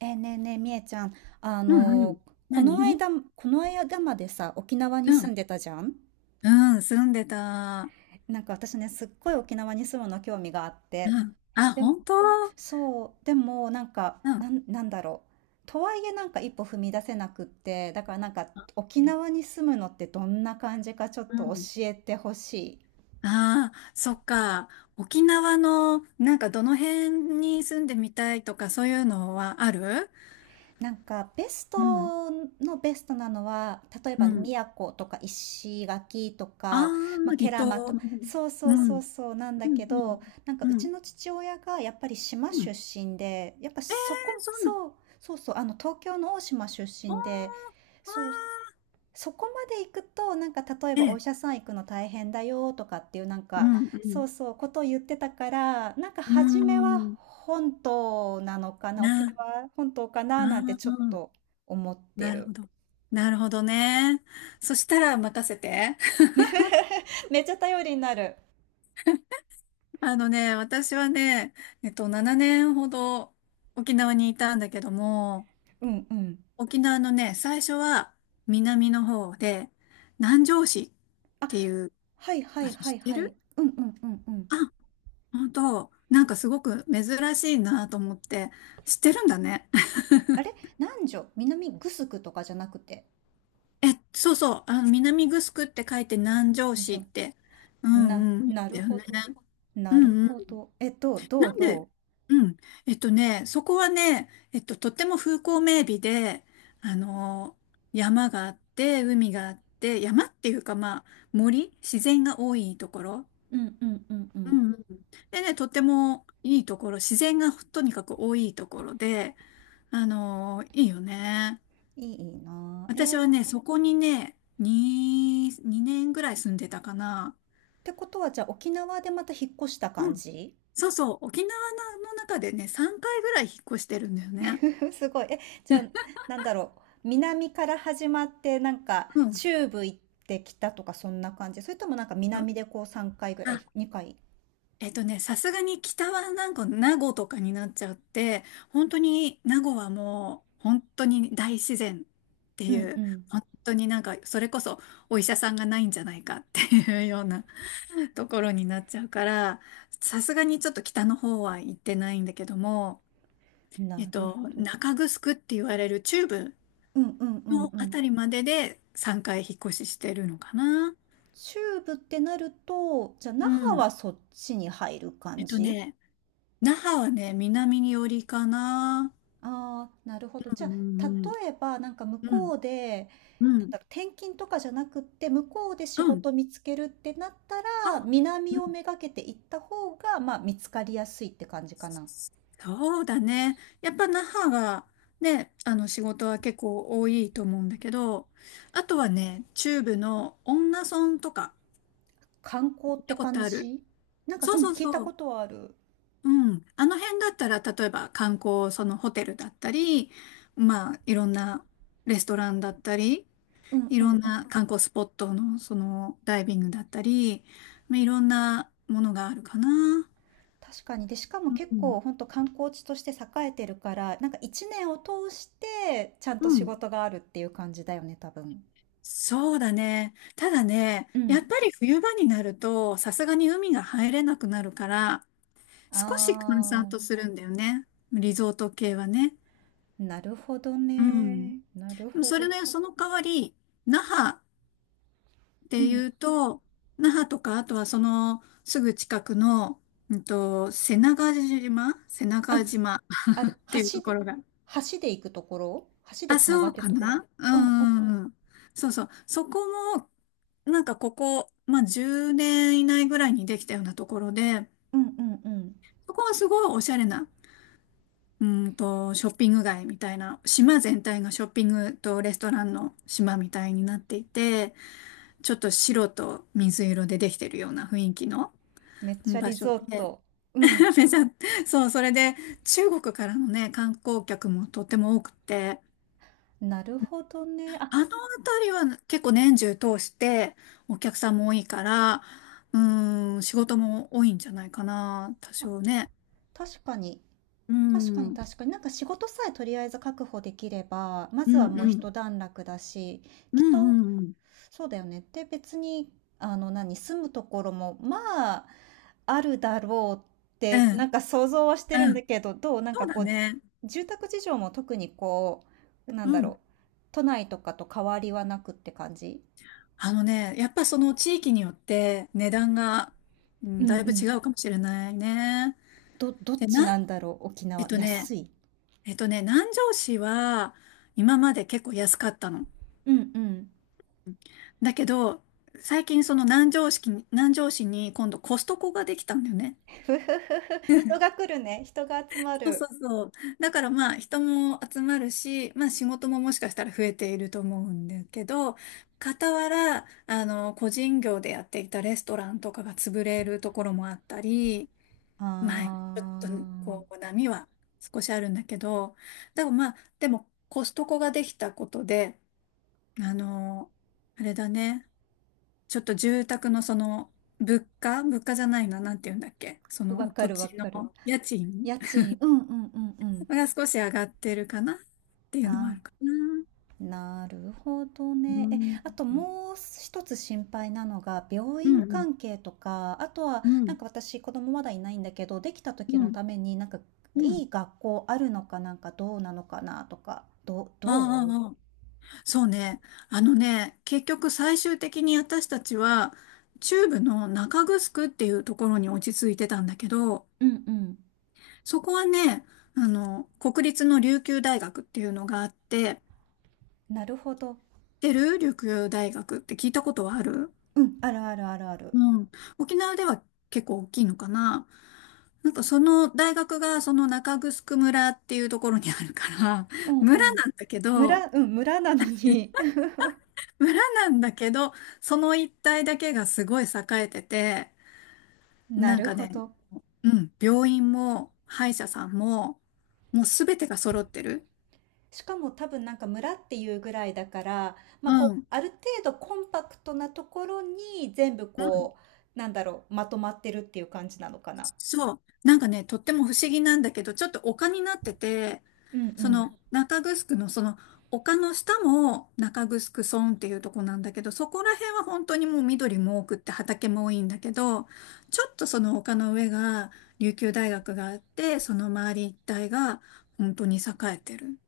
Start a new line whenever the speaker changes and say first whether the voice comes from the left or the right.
right: ねえねえ、みえちゃん、あ
left: うんうん。
right: の、この
left: 何？
right: 間、この間までさ、沖縄に
left: う
right: 住ん
left: ん。
right: でたじゃん。
left: うん、住んでた。
right: なんか私ね、すっごい沖縄に住むの興味があって。
left: うん。あ、
right: で、
left: 本当？
right: そう、でもなんか、
left: うん。
right: なんだろう。とはいえなんか一歩踏み出せなくって、だからなんか沖縄に住むのってどんな感じかちょっ
left: う
right: と
left: ん。
right: 教えてほしい。
left: ああ、そっか。沖縄の、なんかどの辺に住んでみたいとかそういうのはある？
right: なんかベス
left: うん。
right: トのベストなのは、例え
left: う
right: ば
left: ん。
right: 宮古とか石垣と
left: ああ、
right: か、まあ、ケ
left: 離
right: ラ
left: 島。
right: マと。そうそ
left: う
right: うそう
left: ん。
right: そうなんだけど、なんか
left: う
right: うち
left: ん。
right: の父親がやっぱり島
left: う
right: 出
left: ん。
right: 身で、やっぱそ
left: え、
right: こ。
left: そんな、
right: そうそうそう、東京の大島出
left: おー、
right: 身
left: あ
right: で。そう、そこまで行くと、なんか例え
left: ー、え
right: ばお医
left: え、
right: 者さん行くの大変だよとかっていうなん
left: う
right: か、
left: ん、う
right: そ
left: ん。
right: うそう、ことを言ってたから、なんか
left: う
right: 初めは
left: ん。
right: 本島なのかな、沖
left: な、あ
right: 縄本島か
left: あ、
right: ななんてちょっと思って
left: なるほ
right: る。
left: ど。なるほどね。そしたら任せて。
right: めっちゃ頼りになる。
left: あのね、私はね、7年ほど沖縄にいたんだけども、
right: うんうん。
left: 沖縄のね、最初は南の方で、南城市っていう
right: はいは
left: 場
right: い
left: 所
right: は
left: 知っ
right: い
left: て
right: はい。
left: る？
right: うんうんうんうん。
left: あ、本当、なんかすごく珍しいなと思って、知ってるんだね。
right: あれ、南グスクとかじゃなくて。
left: え、そうそう、あの、南城って書いて南城市
right: じ
left: っ
right: ゃ、
left: て、うんうん、だ
right: なる
left: よ
right: ほ
left: ね。
right: ど。
left: う
right: なる
left: ん、
right: ほど。
left: なんで、うん。そこはね、とっても風光明媚で、あの、山があって、海があって、山っていうか、まあ、森、自然が多いところ。
right: うんうんうんう
left: う
right: ん。
left: んうん。でね、とってもいいところ、自然がとにかく多いところで、あの、いいよね。
right: いいなあ。
left: 私はね、そこにね、2年ぐらい住んでたかな。
right: ってことは、じゃあ沖縄でまた引っ越した
left: う
right: 感
left: ん。
right: じ？
left: そうそう、沖縄の中でね、3回ぐらい引っ越してるんだよね。
right: すごい。え、じゃあ、
left: う
right: なんだろう。南から始まって、なんか、
left: ん。
right: 中部行ってきたとか、そんな感じ。それともなんか南でこう3回ぐらい、
left: あ、
right: 2回。
left: さすがに北はなんか名護とかになっちゃって、本当に名護はもう本当に大自然って
right: う
left: い
right: ん
left: う、
right: う
left: 本当になんかそれこそお医者さんがないんじゃないかっていうような ところになっちゃうから、さすがにちょっと北の方は行ってないんだけども、
right: ん。
left: え
right: な
left: っ
right: る
left: と、
right: ほど。
left: 中城って言われる中部
right: うんうんうん
left: の
right: う
left: あ
right: ん。
left: たりまでで3回引っ越ししてるのかな。
right: 中部ってなると、じゃあ
left: う
right: 那覇は
left: ん。
right: そっちに入る
left: え
right: 感
left: っと
right: じ？
left: ね、那覇はね、南に寄りかな。
right: ああ、なるほど。じ
left: う
right: ゃあ、
left: ん
right: 例えば、なんか向
left: う
right: こ
left: ん
right: うで、
left: う
right: なん
left: ん
right: だろう、転勤とかじゃなくって、向こうで仕
left: うん、
right: 事見つけるってなった
left: あ、
right: ら、南
left: うん、
right: をめがけて行った方が、まあ、見つかりやすいって感じかな。
left: そうだね。やっぱ那覇がね、あの仕事は結構多いと思うんだけど、あとはね、中部の恩納村とか
right: 観光っ
left: 行っ
right: て
left: たこ
right: 感
left: とある？
right: じ？なんか、
left: そ
right: う
left: う
right: ん、
left: そう
right: 聞いた
left: そう。
right: ことはある。
left: うん。あの辺だったら、例えば観光、そのホテルだったり、まあ、いろんなレストランだったり、
right: うん
left: い
right: う
left: ろん
right: んう
left: な
right: ん。
left: 観光スポットの、そのダイビングだったり、まあ、いろんなものがあるかな。
right: 確かに。で、しかも結
left: う
right: 構、
left: ん。
right: 本当観光地として栄えてるから、なんか一年を通して、ちゃん
left: う
right: と仕
left: ん、
right: 事があるっていう感じだよね、多分。
left: そうだね。ただね、
right: う
left: や
right: ん。
left: っぱり冬場になると、さすがに海が入れなくなるから、少し閑散
right: あ、
left: とするんだよね。リゾート系はね。
right: なるほど
left: うん。
right: ね。なる
left: でも
right: ほ
left: それ
right: ど。
left: ね、その代わり、那覇っ
right: う
left: て
right: ん。
left: いうと、那覇とか、あとはそのすぐ近くの、うんと、瀬長島瀬
right: あ、
left: 長島っ
right: あれ、
left: ていうと
right: 橋
left: こ
right: で
left: ろが、
right: 橋で行くところ？橋で
left: あ、
right: 繋が
left: そう
right: ってる
left: か
right: ところ。
left: な、
right: うんうん
left: うん。そうそう。そこも、なんかここ、まあ、10年以内ぐらいにできたようなところで、
right: うんうんうん。
left: そこはすごいおしゃれな、うんと、ショッピング街みたいな、島全体がショッピングとレストランの島みたいになっていて、ちょっと白と水色でできてるような雰囲気の、
right: めっ
left: う
right: ち
left: ん、
right: ゃ
left: 場
right: リ
left: 所
right: ゾー
left: で、
right: ト。うん。
left: めちゃ、そう、それで中国からのね、観光客もとっても多くて、
right: なるほどね。あ、
left: あのあたりは結構年中通してお客さんも多いから、うーん、仕事も多いんじゃないかな、多
right: あ、
left: 少ね。
right: 確かに。
left: う
right: 確か
left: ん、う
right: に
left: ん、
right: 確かに。なんか仕事さえとりあえず確保できれば、ま
left: う
right: ずはもう
left: ん、
right: 一段落だし、
left: う
right: きっと
left: ん、うん、
right: そうだよね。で、別に、何、住むところも、まあ、あるだろうっ
left: う
right: て、な
left: ん、
right: んか想像はしてるん
left: う
right: だ
left: ん、
right: けど、どうなん
left: そ
right: か
left: うだ
right: こう、
left: ね。
right: 住宅事情も特にこう、な
left: う
right: んだ
left: ん。
right: ろう、都内とかと変わりはなくって感じ？
left: あのね、やっぱその地域によって値段が、う
right: う
left: ん、
right: んう
left: だいぶ違
right: ん。
left: うかもしれないね。
right: どっ
left: で、
right: ち
left: な、
right: なんだろう、沖
left: えっ
right: 縄。
left: とね、
right: 安い？
left: えっとね、南城市は今まで結構安かったの。
right: うんうん。
left: だけど、最近その南城市に、南城市に今度コストコができたんだよね。
right: ふふふふ。人が来るね。人が集ま
left: そうそ
right: る。
left: うそう。だからまあ人も集まるし、まあ仕事ももしかしたら増えていると思うんだけど、傍ら、あの、個人業でやっていたレストランとかが潰れるところもあったり、
right: あ
left: まあちょっとこう波は少しあるんだけど、でもまあ、でもコストコができたことで、あの、あれだね。ちょっと住宅のその、物価じゃないな、なんて言うんだっけ、そ
right: ー。わ
left: の
right: か
left: 土
right: るわ
left: 地
right: かる。
left: の家賃
right: 家賃。うんうんうんうん。
left: が少し上がってるかなっていうのはあ
right: あー。
left: るかな。
right: なるほど
left: う
right: ね。え、
left: ん。
right: あともう一つ心配なのが、病
left: うん、
right: 院
left: うん、
right: 関係とか、あとは、
left: う
right: なんか私、子供まだいないんだけど、できた時の
left: ん、
right: ために、なんか、
left: う
right: い
left: ん。
right: い学校あるのかなんかどうなのかなとか、どう、うどうん
left: ああ、そうね。あのね、結局最終的に私たちは、中部の中城っていうところに落ち着いてたんだけど、
right: うんうん。
left: そこはね、あの、国立の琉球大学っていうのがあって、
right: なるほど。
left: 知ってる？琉球大学って聞いたことはある？
right: うん、あるあるあるある。
left: うん。沖縄では結構大きいのかな。なんかその大学がその中城村っていうところにあるから、
right: う んう
left: 村
right: ん。
left: なんだけど、
right: 村、うん、村なのに。
left: 村なんだけど、その一帯だけがすごい栄えてて、
right: な
left: なん
right: る
left: か
right: ほ
left: ね、
right: ど。
left: うん、病院も歯医者さんも、もうすべてが揃ってる。
right: しかも多分なんか村っていうぐらいだから、ま
left: う
right: あ、こう
left: ん。
right: ある程度コンパクトなところに全部
left: うん、
right: こうなんだろうまとまってるっていう感じなのかな。
left: そう。なんかね、とっても不思議なんだけど、ちょっと丘になってて、
right: う
left: そ
right: ん
left: の中城のその丘の下も中城村っていうとこなんだけど、そこら辺は本当にもう緑も多くって畑も多いんだけど、ちょっとその丘の上が琉球大学があって、その周り一帯が本当に栄えてる。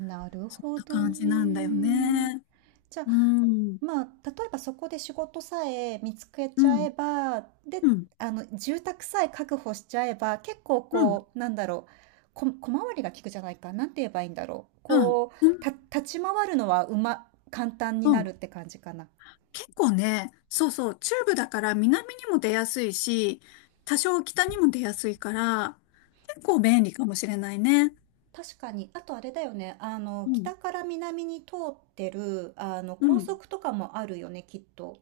right: うん。なる
left: そん
right: ほ
left: な
right: ど
left: 感じなんだよ
right: ね。
left: ね。
right: じゃあ
left: うん。
right: まあ例えばそこで仕事さえ見つけ
left: う
right: ちゃえ
left: ん。
right: ばで、
left: うん。
right: 住宅さえ確保しちゃえば、結構
left: うん。
right: こうなんだろう、小回りが利くじゃないかなんて、言えばいいんだろう、
left: うん。
right: こう
left: うん。
right: 立ち回るのは、簡単に
left: う
right: な
left: ん。
right: るって感じかな。
left: 結構ね、そうそう、中部だから南にも出やすいし、多少北にも出やすいから、結構
right: た
left: 便利かもしれないね。
right: 確かに。あとあれだよね。
left: うん、
right: 北から南に通ってる、
left: う
right: 高
left: ん、
right: 速とかもあるよね、きっと。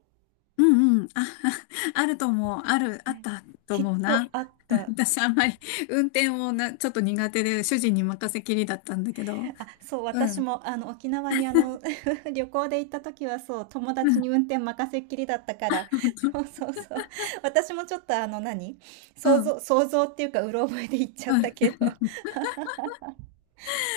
left: うん、うん。あ、あると思う。ある、あっ
right: ね。
left: たと
right: きっ
left: 思う
right: と
left: な。
right: あっ た。
left: 私あんまり運転をな、ちょっと苦手で主人に任せきりだったんだけど。
right: あ、そう、
left: う
right: 私
left: ん、
right: も、沖縄に、旅行で行った時は、そう、友
left: う
right: 達
left: ん、
right: に運 転任せっきりだったから、
left: 本当、
right: そうそうそう。私もちょっと、何、
left: う
right: 想
left: ん、
right: 像、想像っていうか、うろ覚えで行っちゃっ
left: う
right: た
left: ん。
right: けど。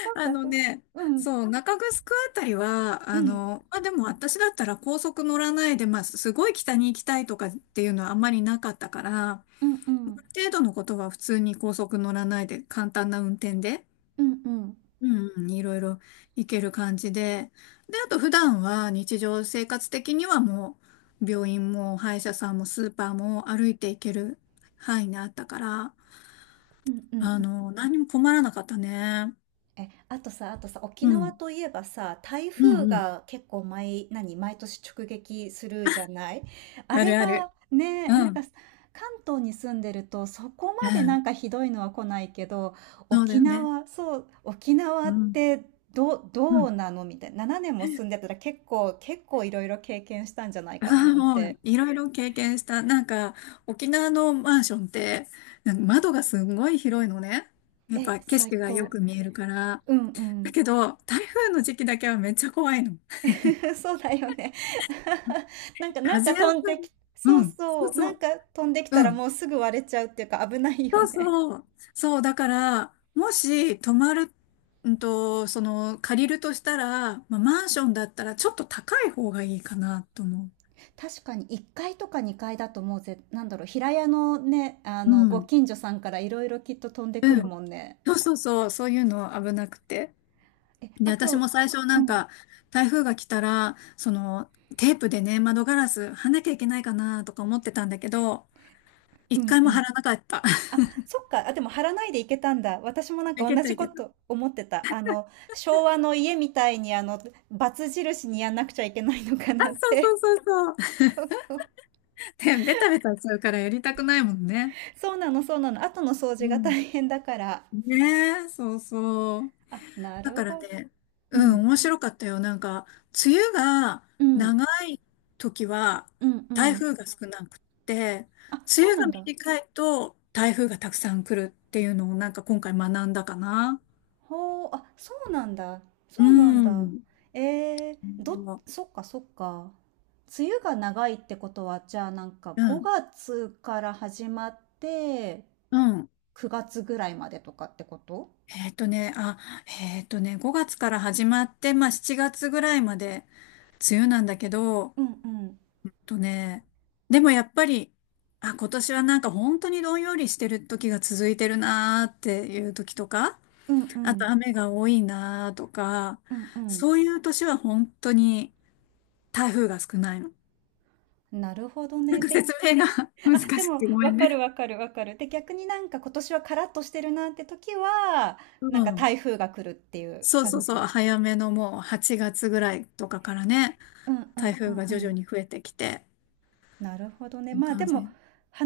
right: そう
left: あ
right: か、
left: の
right: そうか。
left: ね、
right: うん、
left: そう、中城あたりは、
right: う
left: あ
right: ん、
left: の、まあ、でも私だったら高速乗らないで、まあ、すごい北に行きたいとかっていうのはあんまりなかったから、ま、
right: うん、うん、
left: ある程度のことは普通に高速乗らないで、簡単な運転で、
right: うん、うん、うん、
left: うんうん、いろいろ行ける感じで、で、あと普段は日常生活的にはもう、病院も歯医者さんもスーパーも歩いて行ける範囲にあったから、
right: うん、う
left: あ
right: ん。
left: の、何も困らなかったね。
right: え、あとさ、沖
left: う
right: 縄
left: ん、
right: といえばさ、台
left: う
right: 風
left: ん、うん。
right: が結構毎年直撃するじゃない？あ
left: あ
right: れ
left: るあ
right: が
left: る。
right: ね、な
left: う
right: んか
left: ん。
right: 関東に住んでるとそこ
left: う
right: までなん
left: ん。
right: かひどいのは来ないけど、
left: そうだ
right: 沖
left: よね。
right: 縄、そう、沖縄
left: う
right: っ
left: ん。
right: て
left: う
right: どう
left: ん。
right: なのみたいな。7年も住んでたら、結構いろいろ経験したんじゃな い
left: あ
right: か
left: あ、
right: ななん
left: も
right: て。
left: う、いろいろ経験した。なんか、沖縄のマンションって、なんか窓がすんごい広いのね。やっ
right: え、
left: ぱ景
right: 最
left: 色がよ
right: 高。
left: く見えるから。
right: うんう
left: だ
right: ん。
left: けど、台風の時期だけはめっちゃ怖いの。
right: そうだよね。なんか、
left: 風当
right: 飛
left: た
right: んで
left: り。
right: き、そ
left: う
right: う
left: ん。そ
right: そ
left: う
right: う、
left: そ
right: なん
left: う。
right: か飛んできた
left: う
right: ら
left: ん。
right: もうすぐ割れちゃうっていうか危ないよ
left: そう
right: ね。
left: そう。そう、だから、もし泊まる、うんと、その、借りるとしたら、まあ、マンションだったらちょっと高い方がいいかなと思
right: 確かに1階とか2階だと、もうなんだろう、平屋のね、
left: う。う
right: ご
left: ん。
right: 近所さんからいろいろきっと飛んでく
left: う
right: る
left: ん。
right: もんね。
left: そうそうそう、そういうの危なくて。
right: え、
left: で、
right: あ
left: 私
right: と、
left: も最初
right: う
left: なん
right: ん、
left: か、台風が来たら、その、テープでね、窓ガラス貼んなきゃいけないかなとか思ってたんだけど、
right: う
left: 一
right: ん、
left: 回
right: う
left: も貼
right: ん。
left: らなかった。
right: あ、そっか。あ、でも張らないでいけたんだ。私もなん
left: い
right: か
left: け
right: 同
left: た
right: じ
left: い
right: こ
left: けた。
right: と思ってた。昭和の家みたいに、バツ印にやんなくちゃいけないのか
left: あ、
right: なっ
left: そ
right: て。
left: うそうそうそう。
right: そうそう。
left: で、ベタベタしちゃうからやりたくないもんね。
right: そうなの、そうなの。後の掃
left: う
right: 除が大
left: ん。
right: 変だから。
left: ねえ、そうそう。
right: あ、な
left: だ
right: る
left: から
right: ほど。
left: ね、
right: う
left: うん、
right: ん。
left: 面白かったよ。なんか、梅雨が
right: うん。
left: 長時は
right: うんう
left: 台
right: ん。
left: 風が少なくって、
right: あ、そ
left: 梅
right: う
left: 雨
right: な
left: が
right: んだ。
left: 短いと台風がたくさん来るっていうのをなんか今回学んだかな。
right: ほう、あ、そうなんだ。そうなん
left: う
right: だ。
left: ん。う
right: そっかそっか。梅雨が長いってことは、じゃあなんか
left: ん。
right: 5月から始まって
left: うん。
right: 9月ぐらいまでとかってこと？
left: えっとね、あ、えっとね、5月から始まって、まあ7月ぐらいまで梅雨なんだけど、
right: うんうん。
left: とね、でもやっぱり、あ、今年はなんか本当にどんよりしてる時が続いてるなーっていう時とか、
right: うんう
left: あと
right: ん。
left: 雨が多いなとか、
right: うんうん。
left: そういう年は本当に台風が少ないの。
right: なるほど
left: なん
right: ね。
left: か
right: で
left: 説明が 難
right: あ、で
left: しく
right: も、
left: てごめ
right: わ
left: ん
right: か
left: ね。
right: るわかるわかる。で、逆になんか今年はカラッとしてるなって時は、
left: う
right: なんか
left: ん。
right: 台風が来るっていう
left: そうそ
right: 感
left: うそう、
right: じ。
left: 早めのもう8月ぐらいとかからね、
right: うんう
left: 台
right: んう
left: 風
right: ん
left: が
right: う
left: 徐々
right: ん。
left: に増えてきて、
right: なるほどね。
left: いう
right: まあで
left: 感
right: も、
left: じ。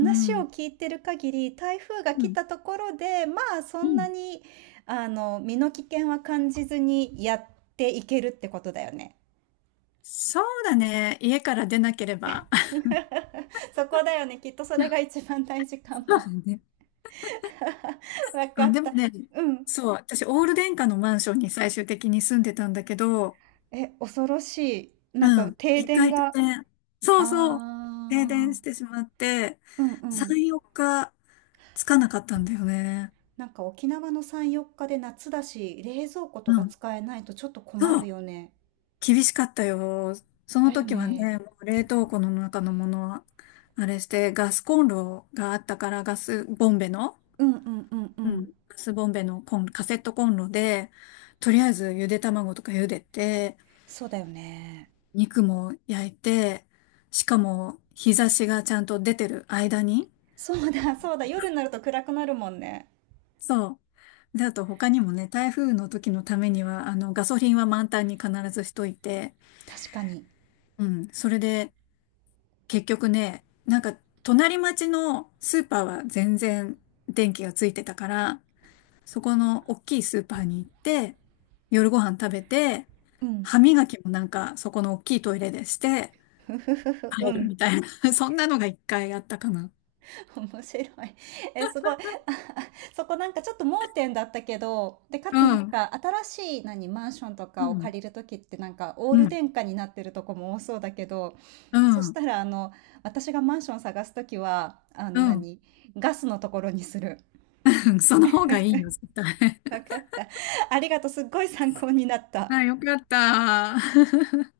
left: う
right: を
left: ん。
right: 聞いてる限り、台風が
left: う
right: 来
left: ん。
right: たところで、まあそ
left: う
right: ん
left: ん。
right: なに、身の危険は感じずにやっていけるってことだよね。
left: そうだね。家から出なければ。
right: そこだよね。きっとそれが一番大事
left: そ
right: か
left: う
right: も。
left: だね。
right: わ か
left: あ、
right: っ
left: でも
right: た。
left: ね、
right: うん。
left: そう、私、オール電化のマンションに最終的に住んでたんだけど、
right: え、恐ろしい。なん
left: う
right: か
left: ん。
right: 停
left: 一
right: 電
left: 回停
right: が。あ
left: 電。そうそう。停電
right: あ、
left: してしまって、
right: うんうん。
left: 3、4日つかなかったんだよね。
right: なんか沖縄の3、4日で夏だし、冷蔵庫
left: う
right: とか
left: ん。
right: 使えないとちょっと困
left: そ
right: る
left: う。
right: よね。
left: 厳しかったよ。その
right: だよ
left: 時は
right: ね。
left: ね、もう冷凍庫の中のものは、あれして、ガスコンロがあったから、ガスボンベの、
right: うんうんうんう
left: うん。
right: ん。
left: ガスボンベのコン、カセットコンロで、とりあえずゆで卵とか茹でて、
right: そうだよね。
left: 肉も焼いて、しかも日差しがちゃんと出てる間に、
right: そうだそうだ。夜になると暗くなるもんね。
left: そう。で、あと他にもね、台風の時のためには、あの、ガソリンは満タンに必ずしといて、
right: 確かに。
left: うん、それで結局ね、なんか隣町のスーパーは全然電気がついてたから、そこの大きいスーパーに行って、夜ご飯食べて、
right: うん。
left: 歯磨きもなんかそこの大きいトイレでして、
right: ふふふふ。う
left: 帰る
right: ん。
left: みたいな、そんなのが一回あったかな。
right: 面白い。え、すごい。そこなんかちょっと盲点だったけど、で、かつな
left: う
right: ん
left: ん、
right: か新しいマンションと
left: う
right: かを
left: ん、
right: 借りるときって、なんかオー
left: う
right: ル
left: ん、
right: 電化になってるとこも多そうだけど、
left: う
right: そし
left: ん、
right: たら私がマンション探すときは、
left: う
right: 何、ガスのところにする。
left: ん、その方がいいよ、絶対。
right: わかった。ありがとう。すっごい参考になった。
left: あ、よかった。